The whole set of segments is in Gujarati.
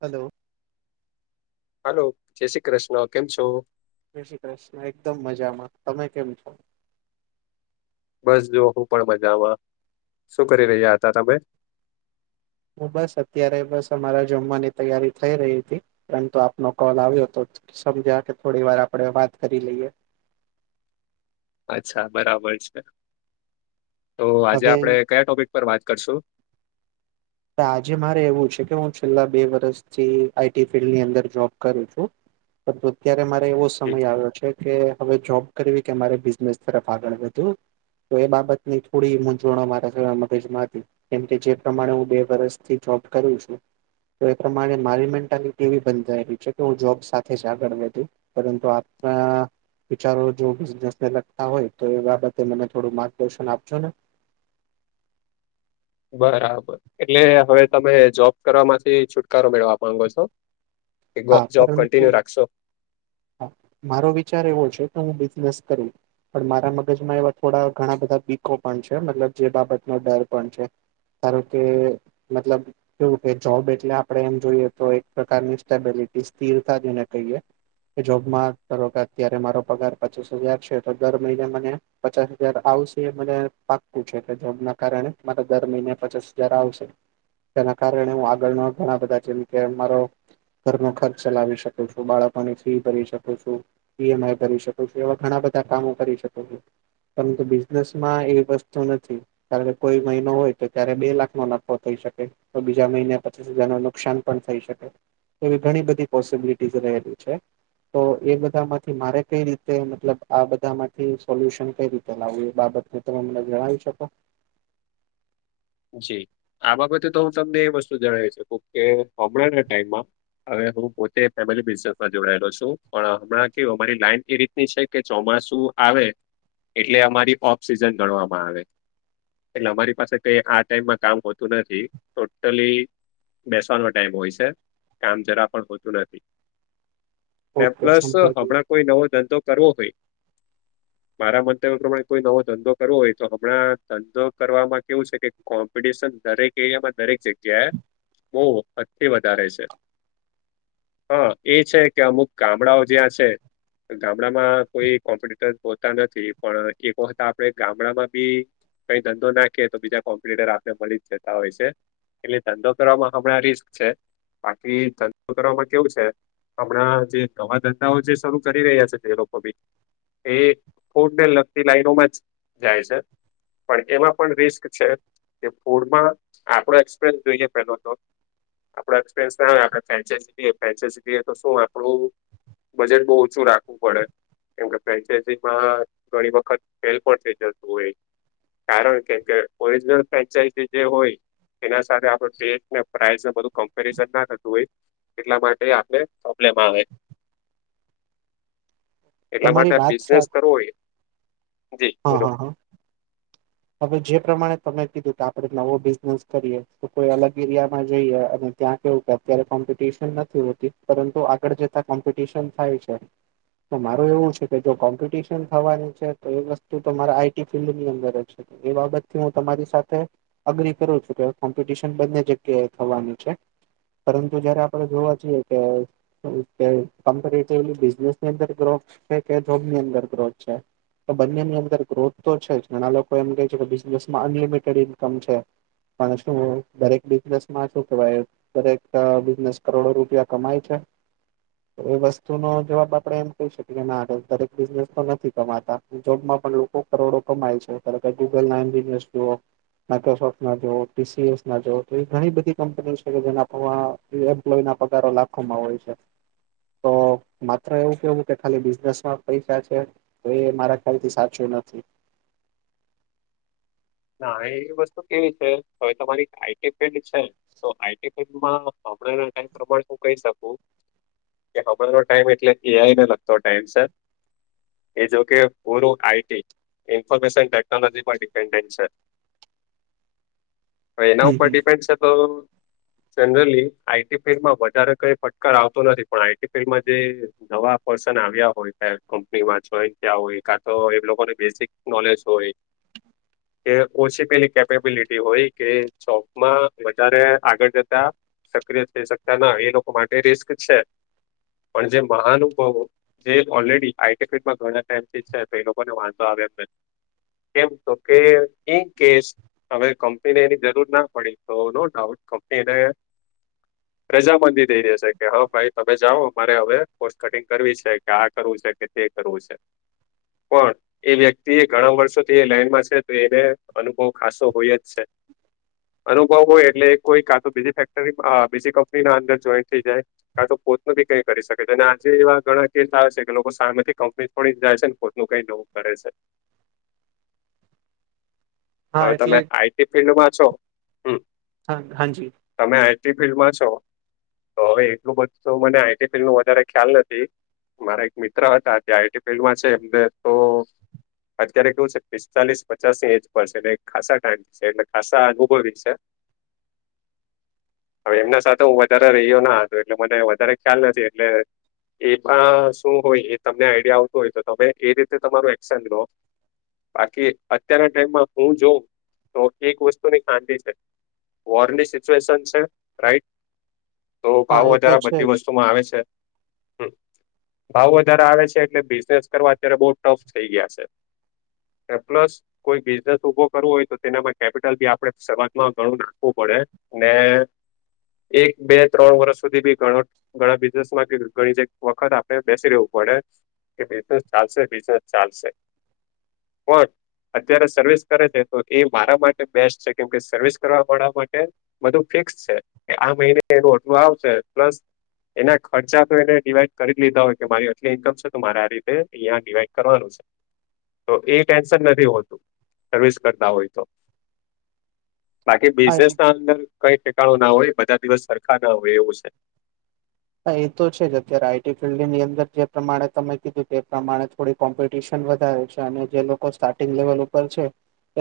હલો. હલો જય શ્રી કૃષ્ણ કેમ છો? જય શ્રી કૃષ્ણ એકદમ મજામાં તમે કેમ છો? બસ જો હું પણ મજામાં શું કરી રહ્યા હતા તમે. હું બસ અત્યારે બસ અમારા જમવાની તૈયારી થઈ રહી હતી પરંતુ આપનો કોલ આવ્યો હતો જ સમજ્યા કે થોડી વાર આપણેે વાત કરી લઈએ. અચ્છા બરાબર છે તો આજે હવે આપણે કયા ટોપિક પર વાત કરશું. આજે મારે એવું છે કે હું છેલ્લા બે વરસથી આઈટી ફિલ્ડની અંદર જોબ કરું છું. પરંતુ અત્યારે મારે એવું જી, સમય આવ્યો છે. કે હવે જોબ કરવી કે મારે બિઝનેસ તરફ આગળ વધુ તો એ બાબતની થોડી મૂંઝવણ મારા જ મગજમાં હતી કેમકે જે પ્રમાણે હું બે વરસથી જોબ કરું છું. તો એ પ્રમાણે મારી મેન્ટાલિટી એવી બંધાયેલી છે કે હું જોબ સાથે જ આગળ વધું. પરંતુ આપણા વિચારો જો બિઝનેસને લગતા હોય તો એ બાબતે મને થોડું માર્ગદર્શન આપજો ને. બરાબર એટલે હવે તમે જોબ કરવામાંથી છુટકારો મેળવા માંગો છો. કે હા જોબ પરંતુ કન્ટિન્યુ રાખશો મારો વિચાર એવો છે કે હું બિઝનેસ કરું. પણ મારા મગજમાં એવા થોડા ઘણા બધા બીકો પણ છે મતલબ જે બાબતનો ડર પણ છે. ધારો કે મતલબ કેવું કે જોબ એટલે આપણે એમ જોઈએ તો એક પ્રકારની સ્ટેબિલિટી સ્થિરતા જેને કહીએ જોબમાં ધારો કે અત્યારે મારો પગાર પચીસ હજાર છે તો દર મહિને મને પચાસ હજાર આવશે એ મને પાક્કું છે એટલે જોબ ના કારણે મારે દર મહિને પચાસ હજાર આવશે. તેના કારણે આગળના ઘણા બધા જેમ કે મારો ઘરનો ખર્ચ ચલાવી શકુ છું, બાળકોની ફી ભરી શકુ છું. ઈએમઆઈ ભરી શકું છું એવા ઘણા બધા કામો કરી શકુ છું. પરંતુ બિઝનેસ માં એ વસ્તુ નથી. ધારો કે કોઈ મહિનો હોય તો ત્યારે બે લાખ નો નફો થઈ શકે. તો બીજા મહિના પચીસ હજારનું નુકસાન પણ થઈ શકે. એવી ઘણી બધી પોસિબિલિટીઝ રહેલી છે. તો એ બધામાંથી મારે કઈ રીતે મતલબ આ બધામાંથી સોલ્યુશન કઈ રીતે લાવવું એ બાબતે તમે મને જણાવી શકો? જી આ બાબતે તો હું તમને એ વસ્તુ જણાવી શકું કે હમણાંના ટાઈમમાં હવે હું પોતે ફેમિલી બિઝનેસમાં જોડાયેલો છું પણ હમણાં કેવું અમારી લાઈન એ રીત ની છે કે ચોમાસું આવે એટલે અમારી ઓફ સિઝન ગણવામાં આવે. એટલે અમારી પાસે કઈ આ ટાઈમમાં કામ હોતું નથી ટોટલી બેસવાનો ટાઈમ હોય છે કામ જરા પણ હોતું નથી. [inaudible] ને પ્લસ સમજાઈ ગયું હમણાં કોઈ નવો ધંધો કરવો હોય મારા મંતવ્ય પ્રમાણે કોઈ નવો ધંધો કરવો હોય તો હમણાં ધંધો કરવામાં કેવું છે કે કોમ્પિટિશન દરેક એરિયામાં, દરેક જગ્યાએ બો હદથી વધારે છે. હા એ છે કે અમુક ગામડાઓ જ્યાં છે ગામડામાં કોઈ કોમ્પિટીટર હોતા નથી પણ એક વખત આપણે ગામડામાં બી કઈ ધંધો નાખીયે તો બીજા કોમ્પિટિટર આપને મળી જ જતા હોય છે. એટલે ધંધો કરવામાં હમણાં રિસ્ક છે બાકી ધંધો કરવામાં કેવું છે હમણાં જે નવા ધંધાઓ જે શરૂ કરી રહ્યા છે તે લોકો બી એ ફૂડને લગતી લાઈનોમાં જ જાય છે પણ એમાં પણ રિસ્ક છે કે ફૂડમાં આપડો એકસપેન જોઈએ પેલો તો આપણા જ પૈસા ને આપણે ફ્રેન્ચાઈઝી લઈએ ફ્રેન્ચાઇઝી લઈએ તો શુ આપડું બજેટ બો ઓછું રાખવું પડે. કેમ કે ફ્રેન્ચાઇઝીમાં ઘણી વખત ફેલ પણ થઈ જતું હોય કારણ કેમ કે ઓરિજનલ ફ્રેન્ચાઈઝી જે હોય એના સાથે આપડે પ્લેટને પ્રાઇસને બધું કમ્પેરીઝન ના થતું હોય. એટલા માટે આપને પ્રોબ્લેમ આવે. [inaudible] એટલા તમારી માટે વાત સાચ બિઝનેસ કરવો હોય જી હા બોલો હા હા. હવે જે પ્રમાણે તમે કીધું કે આપણે નવો બિઝનેસ કરીએ તો કોઈ અલગ એરિયામાં જઈએ અને ત્યાં કેવું કે અત્યારે કોમ્પિટિશન નથી હોતી પરંતુ આગળ જતા કોમ્પિટિશન થાય છે. તો માર એવું છે કે જો કોમ્પિટિશન થવાની છે તો એ વસ્તુ તોમારે આઈટી ફિલ્ડ ની અંદર જ એ બાબતથી હું તમારી સાથે એગ્રી કરું છું કે કોમ્પિટિશન બંને જગ્યાએ થવાની છે. પરંતુ જયારે આપડે જોવા જઈએ કે કમપેરેટિવલી બિઝનેસની અંદર ગ્રોથ છે કે જોબની અંદર ગ્રોથ છે? તો બંનેની અંદારે ગ્રોથ તો છે ઘણા લોકો એમ કે છે કે બિઝનેસમાં અનલિમિટેડ ઇન્કમ છે. પણ શું દરેક બિઝનેસમાં શું કેવાય દરેક બિઝનેસ કરોડો રૂપિયા કમાય છે? તો એ વસ્તુ નો જવાબ આપડે એમ કહી શકીએ, ના દરેક બિઝનેસ તો નથી કમાતા જોબમાં પણ લોકો કરોડો કમાય છે કે ગૂગલ ના એબિએસઓ માઇક્રોસોફ્ટ ના જોવો, ટીસીએસ ના જોવો તો એવી ઘણી બધી કંપનીઓ છે કે જેના પ્રમાણે એ એમ્પ્લોય ના પગારો લાખોમાં હોય છે. તો માત્ર એવું કેવું કે ખાલી બિઝનેસમાં જ પૈસા છે તો એ મારા ખ્યાલથી સાચું નથી. ના એ વસ્તુ કેવી છે અવે તમારી આઈટી ફીલ્ડ છે તો આઈ ટી ફિલ્ડમાં હમણાં ના ટાઇમ પ્રમાણે હું કહી શકું. કે હમણાંનો ટાઈમ એટલે એ આઈ નો લગતો ટાઈમ છે. એ જો કે પૂરું આઈ ટી ઇન્ફોર્મેશન ટેકનોલોજી પર ડિપેન્ડન્ટ છે. હવે એના હમ ઉપર હમ ડિપેન્ડ છે તો જનરલી આઈ ટી ફિલ્ડમાં વધારે કંઈ ફટકાર આવતો નથી પણ આઈ ટી ફિલ્ડમાં જે નવા પર્સન આવ્યા હોય કે કંપનીમાં જોઈન થયા હોય કા તો એ લોકોને બેઝીક નોલેજ હોય એ ઓછી પેલી કેપેબિલિટી હોય કે જોબમાં વધારે આગળ જતા. સક્રિય થઈ શકતા ના એ લોકો માટે રિસ્ક છે પણ જે મહાનુભવો જે ઓલરેડી આઈટી ફિલ્ડ માં ધણા ટાઈમથી છે તો એ લોકોને વાંધો આવે એમ નથી. કેમ તો કે ઇન કેસ હવે કંપનીની એની જરૂર ના પડી તો નો ડાઉટ કંપની એને રજા મંદી દઈ દેશે કે હા ભાઈ તમે જાઓ અમારે હવે કોસ્ટ કટિંગ કરવી છે કે આ કરવું છે કે તે કરવું છે. પણ એ વ્યક્તિ ઘણા વર્ષોથી એ લાઈનમાં છે તો એ તે અનુભવ ખાસો હોય જ છે. અનુભવ હોય એટલે કોઈ કા તો બીજી ફેક્ટરી અહ બીજી કંપની ના અંદર જોઈન થઈ જાય કા તો પોતનો બી કઈ કરી શકે છે અને આજે એવા ઘણા કેસ આવે છે કે લોકો સામે થી કંપની છોડી ને જાય છે ને પોતનું કઈ નવું કરે છે. હા હવે તમે એટલે આઈ ટી ફિલ્ડમાં છો. હમ્મ. હાજી. તમે આઈ ટી ફિલ્ડમાં છો? તો હવે એટલું બધું તો મને આઈ ટી ફિલ્ડ નું વધારે ખ્યાલ નથી. મારા એક મિત્ર હતા જે આઈ ટી ફિલ્ડમાં છે એમને તો અત્યારે કેવું છે પિસ્તાલીસ પચાસની એજ [unintelligible] એ ખાસા ટાઈમથી એ ખાસા અનુભવી છે. હવે એમના સાથે હું વધારે રહ્યો ના હતો એટલે મને વધારે ખ્યાલ નથી એટલે એમાં શું હોય એ તમને આઈડિયા આવતું હોય તો તમે એ રીતે તમારું એક્શન લો બાકી અત્યારે ટાઈમમાં હું જોઉં તો એક વસ્તુની [unintelligible] છે વોર ની સિચ્યુએશન છે રાઈટ તો હા ભાવ એ તો વધારો છે બધી જ વસ્તુમાં આવે છે હમ ભાવ વધારે આવે છે એટલે બિઝનેસ કરવા અત્યારે બહુ ટફ થઈ ગયા છે પ્લસ કોઈ બિઝનેસ ઉભો કરવો હોય તો તેનામાં કેપિટલ ભી આપણે શરૂઆતમાં ઘણું રાખવું પડે ને એક બે ત્રણ વર્ષ સુધી બી ગણ ઘણા બિઝનેસ માં ઘણી જે વખત આપણે બેસી રહેવું પડે કે બૂઝિનેસ ચાલશે બિઝનેસ ચાલશે પણ અત્યારે સર્વિસ કરે છે તો એ મારા માટે બેસ્ટ છે કેમકે સર્વિસ કરવા વાળા માટે બધું ફિક્સ છે આ મહિને એનુ આટલું આવશે પ્લસ એના ખર્ચા તો એને ડિવાઈડ કરી લીધા હોય કે મારી આટલી ઇન્કમ છેું મારે આ રીતે અંહિયા ડિવાઈડ કરવાનું તો એ ટેન્શન નથી હોતું સર્વિસ કરતા હોય તો બાકી હા એટલે બિઝનેસ ના અંદર કઈ ઠેકાણો ના હોય બધા દિવસ સરખા ના હોય એવું છે હ એ તો છે જ અત્યારે આઈટી ફિલ્ડની અંદર જે પ્રમાણે તમે કીધું તે પ્રમાણે થોડીક કોમ્પિટિશન વધારે છે અને જે લોકો સ્ટાર્ટિંગ લેવલ ઉપર છે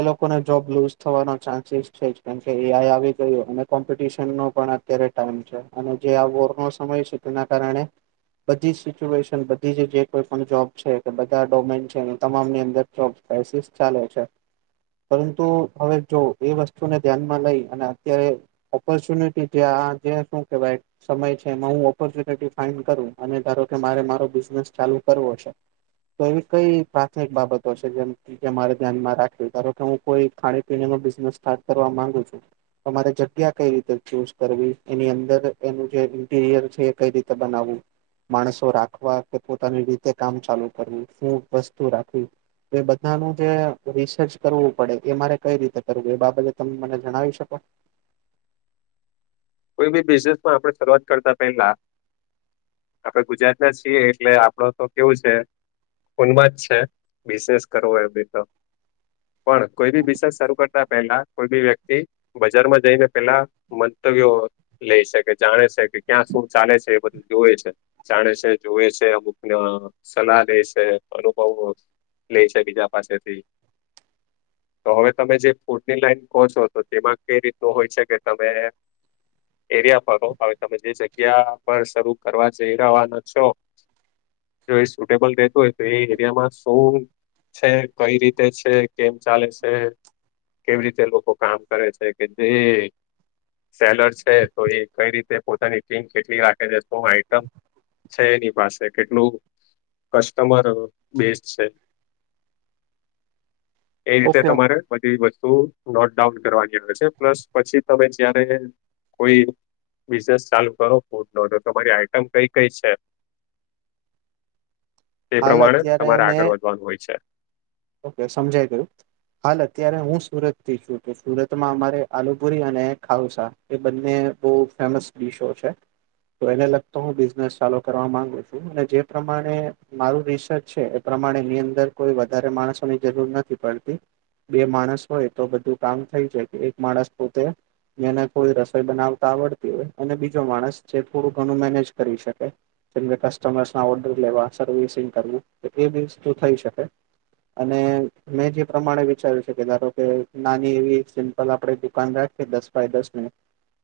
એ લોકોને જોબ લુઝ થવાનો ચાન્સીસ છે કેમકે એ આઈ આવી ગયો અને કોમ્પિટશન નો પણ અત્યારે ટાઈમ છે અને જે આ વોર નો સમય છે તેના કારણે બધી જ સિચ્યુએશન બધી જ જે કોઈ પણ જોબ છે કે બધા ડોમેન છે એ તમામની અંદર જોબ [unintelligible] ચાલે છે પરંતુ હવે જો એ વસ્તુને ધ્યાનમાં લઈ અને અત્યારે ઓપોર્ચ્યુનિટી જે આ જે શું કેવાય સમય છે કે હું ઓપોર્ચ્યુનિટી ફાઈન્ડ કરું અને ધારો કે મારે મારો બિઝનેસ ચાલુ કરવો છે તો એવી કઈ પ્રાથમિક બાબતો છે જેમ મારે ધ્યાનમાં રાખવી ધારો કે હું કોઈ ખાણી પીણી નો બિઝનેસ સ્ટાર્ટ કરવા માંગુ છું તમારે જગ્યા કઈ રીતે ચૂઝ કરવી એની અંદર એનું જે [unintelligible] છે એ કઈ રીતે બનાવવું માણસો રાખવા કે પોતાની રીતે કામ ચાલુ કરવું શું વસ્તુ રાખવી એ બધાનું જે રિસર્ચ કરવું પડે એ મારે કઈ રીતે કરવું એ બાબતે તમે મને જણાવી શકો કોઈ ભી બિઝનેસ માં આપણે શરૂઆત કરતા પેલા આપણે ગુજરાત ના છીએ એટલે આપડો તો કેવું છે ખૂનમાં જ છે બૂઝિનેસ કરવો એ ભી તો પણ કોઈ ભી બૂઝિનેસ શરૂ કર તા પહેલા કોઈ ભી વ્યક્તિ બજારમાં જઈને પેલા મંતવ્યો લઈ છે કે જાણે છે કે ક્યાં શું ચાલે છે એ બધું જોવે છે જાણે છે જોવે છે અમુકની સલાહ લે છે અનુભવ લે છે બીજા પાસે થી તો હવે તમે જે ફૂડ ની લાઈન કહો છો તો તેમાં કઈ રીતનું હોય છે કે તમે એરિયા પર હવે તમે જે જગ્યા પર શરૂ કરવા જઈ રવાના છો જો એ સુટેબલ રહેતું હોય તો એ એરિયામાં શું છે કઈ રીતે છે કેમ ચાલે છે કેવી રીતે લોકો કામ કરે છે કેટલી સેલરી છે તો એ કઈ રીતે પોતાની ટીમ કેટલી રાખે છે તો આઈટમ છે એની પાસે કેટલું કસ્ટમર બેઝ છે [inaudible] એ રીતે તમારે બધી વસ્તુ નોટ ડઉન કરવાની આવે છે પ્લસ પછી તમે જયારે કોઈ બિઝનેસ ચાલુ કરો ફૂડ નો તમારી આઈટમ કઈ કઈ છે તે હાલ પ્રમાણે અત્યારે તમારે આગળ મેં વધવાનું હોય છે. ઓકે સમજાય ગયું હાલ અત્યારે હું સુરત થી છું તો સુરતમાં અમારે આલુપુરી અને ખઉસા એ બંને બો ફેમસ ડીશો છે તો એને લગતો હું બિઝનેસ ચાલુ કરવા માંગુ છું અને જે પ્રમાણે મારું રિસર્ચ છે એ પ્રમાણે એની અંદર કોઈ વધારે માણસોની જરૂર નથી પળતી બે માણસ હોય તો બધું કામ થઈ જાય એક માણસ પોતે જેને થોડી રસોઈ બનાવતા આવડતી હોય અને બીજો માણસ જે થોડું ઘણું મેનેજ કરી શકે જેમ કે કસ્ટમર્સના ઓર્ડર લેવા સર્વિસિંગ કરવું તો એ બી વસ્તુ થઈ શકે અને મેં જે પ્રમાણે વિચાર્યું છે કે ધારો કે નાની એવી સિમ્પલ આપળે દુકાન રાખીએ દસ બાય દાસ ની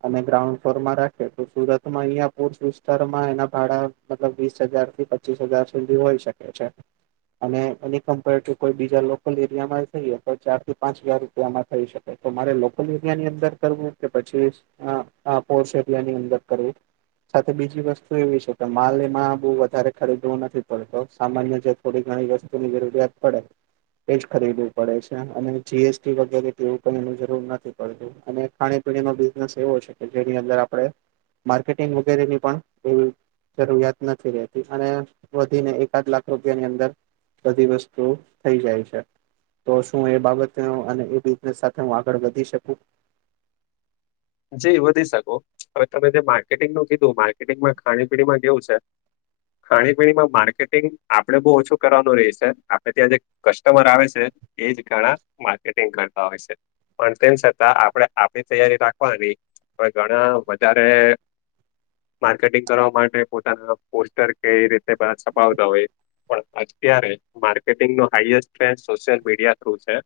અને ગ્રાઉન્ડ ફ્લોરમાં રાખે તો સુરતમાં ઐયા પોર્સ વિસ્તારમાં એના ભાળા મતલબ વીસ હજાર થી પચીસ હજાર સુધી હોઈ શકે છે અને એની કમ્પેર ટુ કોઈ બીજા લોકલ એરિયા માં જઈએ તો ચાર થી પાંચ હજાર રૂપિયામાં થઈ શકે તો તમારે લોકલ એરિયાની અંદર કરવું કે પછી અ અ પોર્સ એરિયાની અંદર કરવું સાથે બીજી વસ્તુ એવી છે કે માલ એમાં બો વધારે ખરીદવો નથી પડતો સામાન્ય જે થોડી ઘણી વસ્તુની જરૂરીયાત પડે એ જ ખરીદવું પડે છે અને જીએસટી વગેરે એવું પણ એનું જરૂર નથી પડતું અને ખાણી પીણી નો બિઝનેસ એવો છે કે જેની અંદર આપળે માર્કેટિંગ વગેરેની પણ એ જરૂરિયાત નથી રેતી અને વધીને એકાદ લાખ રૂપિયાની અંદર બધી વસ્ તું થઈ જાય છે તો શું એ બાબતે ઉ એને બિઝનેસ સાથે હું આગળ વધી શકું? જી વધી શકો હવે તમે જે માર્કેટિંગનું કીધું માર્કેટિંગમાં ખાણી પીણીમાં કેવું સે ખાણી પીણીમાં માર્કેટિંગ આપળે બો ઓછું કરવાનું રેય સે આપળે ત્યાં જે કસ્ટમર આવે સે એજ ઘણા માર્કેટિંગ કરતા હોય સે પણ તેમ છતાં આપળે આપળી તૈયારી રાખવાની પણ ઘણા વધારે માર્કેટિંગ કરવા માટે પોતાના પોસ્ટર કેવી રીતે [unintelligible] છપાવતા હોય પણ અત્યારે માર્કેટિંગ નો highest trend social media through છે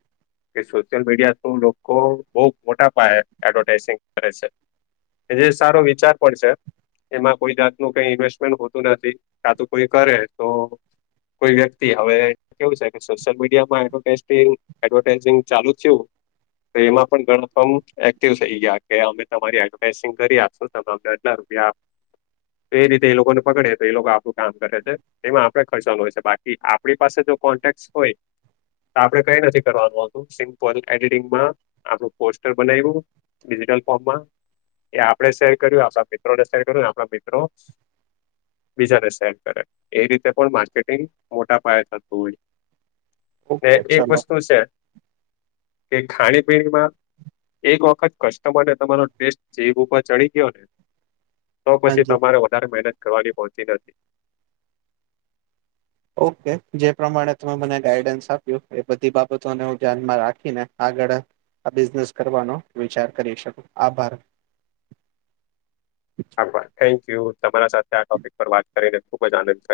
કે સોશિયલ મીડિયા થ્રુ લોકો બો મોટા પાયે એડવર્ટાઈઝિંગ કરે સે એજે સારો વિચાર પણ સે એમાં કોઈ જાતનું કઈ ઈન્વેસ્ટમેન્ટ હોતું નથી કાતું કોઈ કરે તો કોય વ્યક્તિ હવે કેવું સે કે સોશિયલ મીડિયા માં એડવર્ટાઈઝ થી એવું એડવર્ટાઇઝિંગ ચાલુ થ્યું તો એમાં પણ ગણો [unintelligible] એ કેવું સે ઐયા કે અમે તમારી એડવર્ટાઈઝિંગ કરી આપશું તમે અમને આટલા રૂપિયા તો એ રીતે એ લોકોને પકળે તો એ લોકો આપળુ કામ કરે છે એમાં આપળે ખર્ચવાનું હોય સે બાકી આપળી પાસે તો કોન્ટેક હોય આપળે કઈ નથી કરવાનું આવતું સિમ્પલ એડિટિંગમાં આપળુ પોસ્ટર બનાયવું ડિજિટલ ફોર્મમાં એ આપળે શેર કર્યું આપળા મિત્રોને શેર કર્યું ને આપળા મિત્રો બીજાને સેન્ડ કરે એ રીતે પણ માર્કેટિંગ મોટા પાયે થતું હોય ને ઓકે એક ચલો વસ્તુ સે કે ખાણીપીણીમાં એક વ ખત કસ્ટમર ને તમારો ટેસ્ટ જીભ ઉપર ચડી ગ્યો ને તો પસી હાજી તમારે વધારે મેનત કરવાની પોચતી નથી. ઓકે જે પ્રમાણે તમે મને ગાઈડન્સ આપ્યું એ બધી બાબતોને હું ધ્યાનમાં રાખીને આગળ આ બિઝનેસ કરવાનો વિચાર કરી શકુ આભાર આભાર થેન્કયુ તમારા સાથે આ ટોપિક પર વાત કરીને ખુબ જ આનંદ થ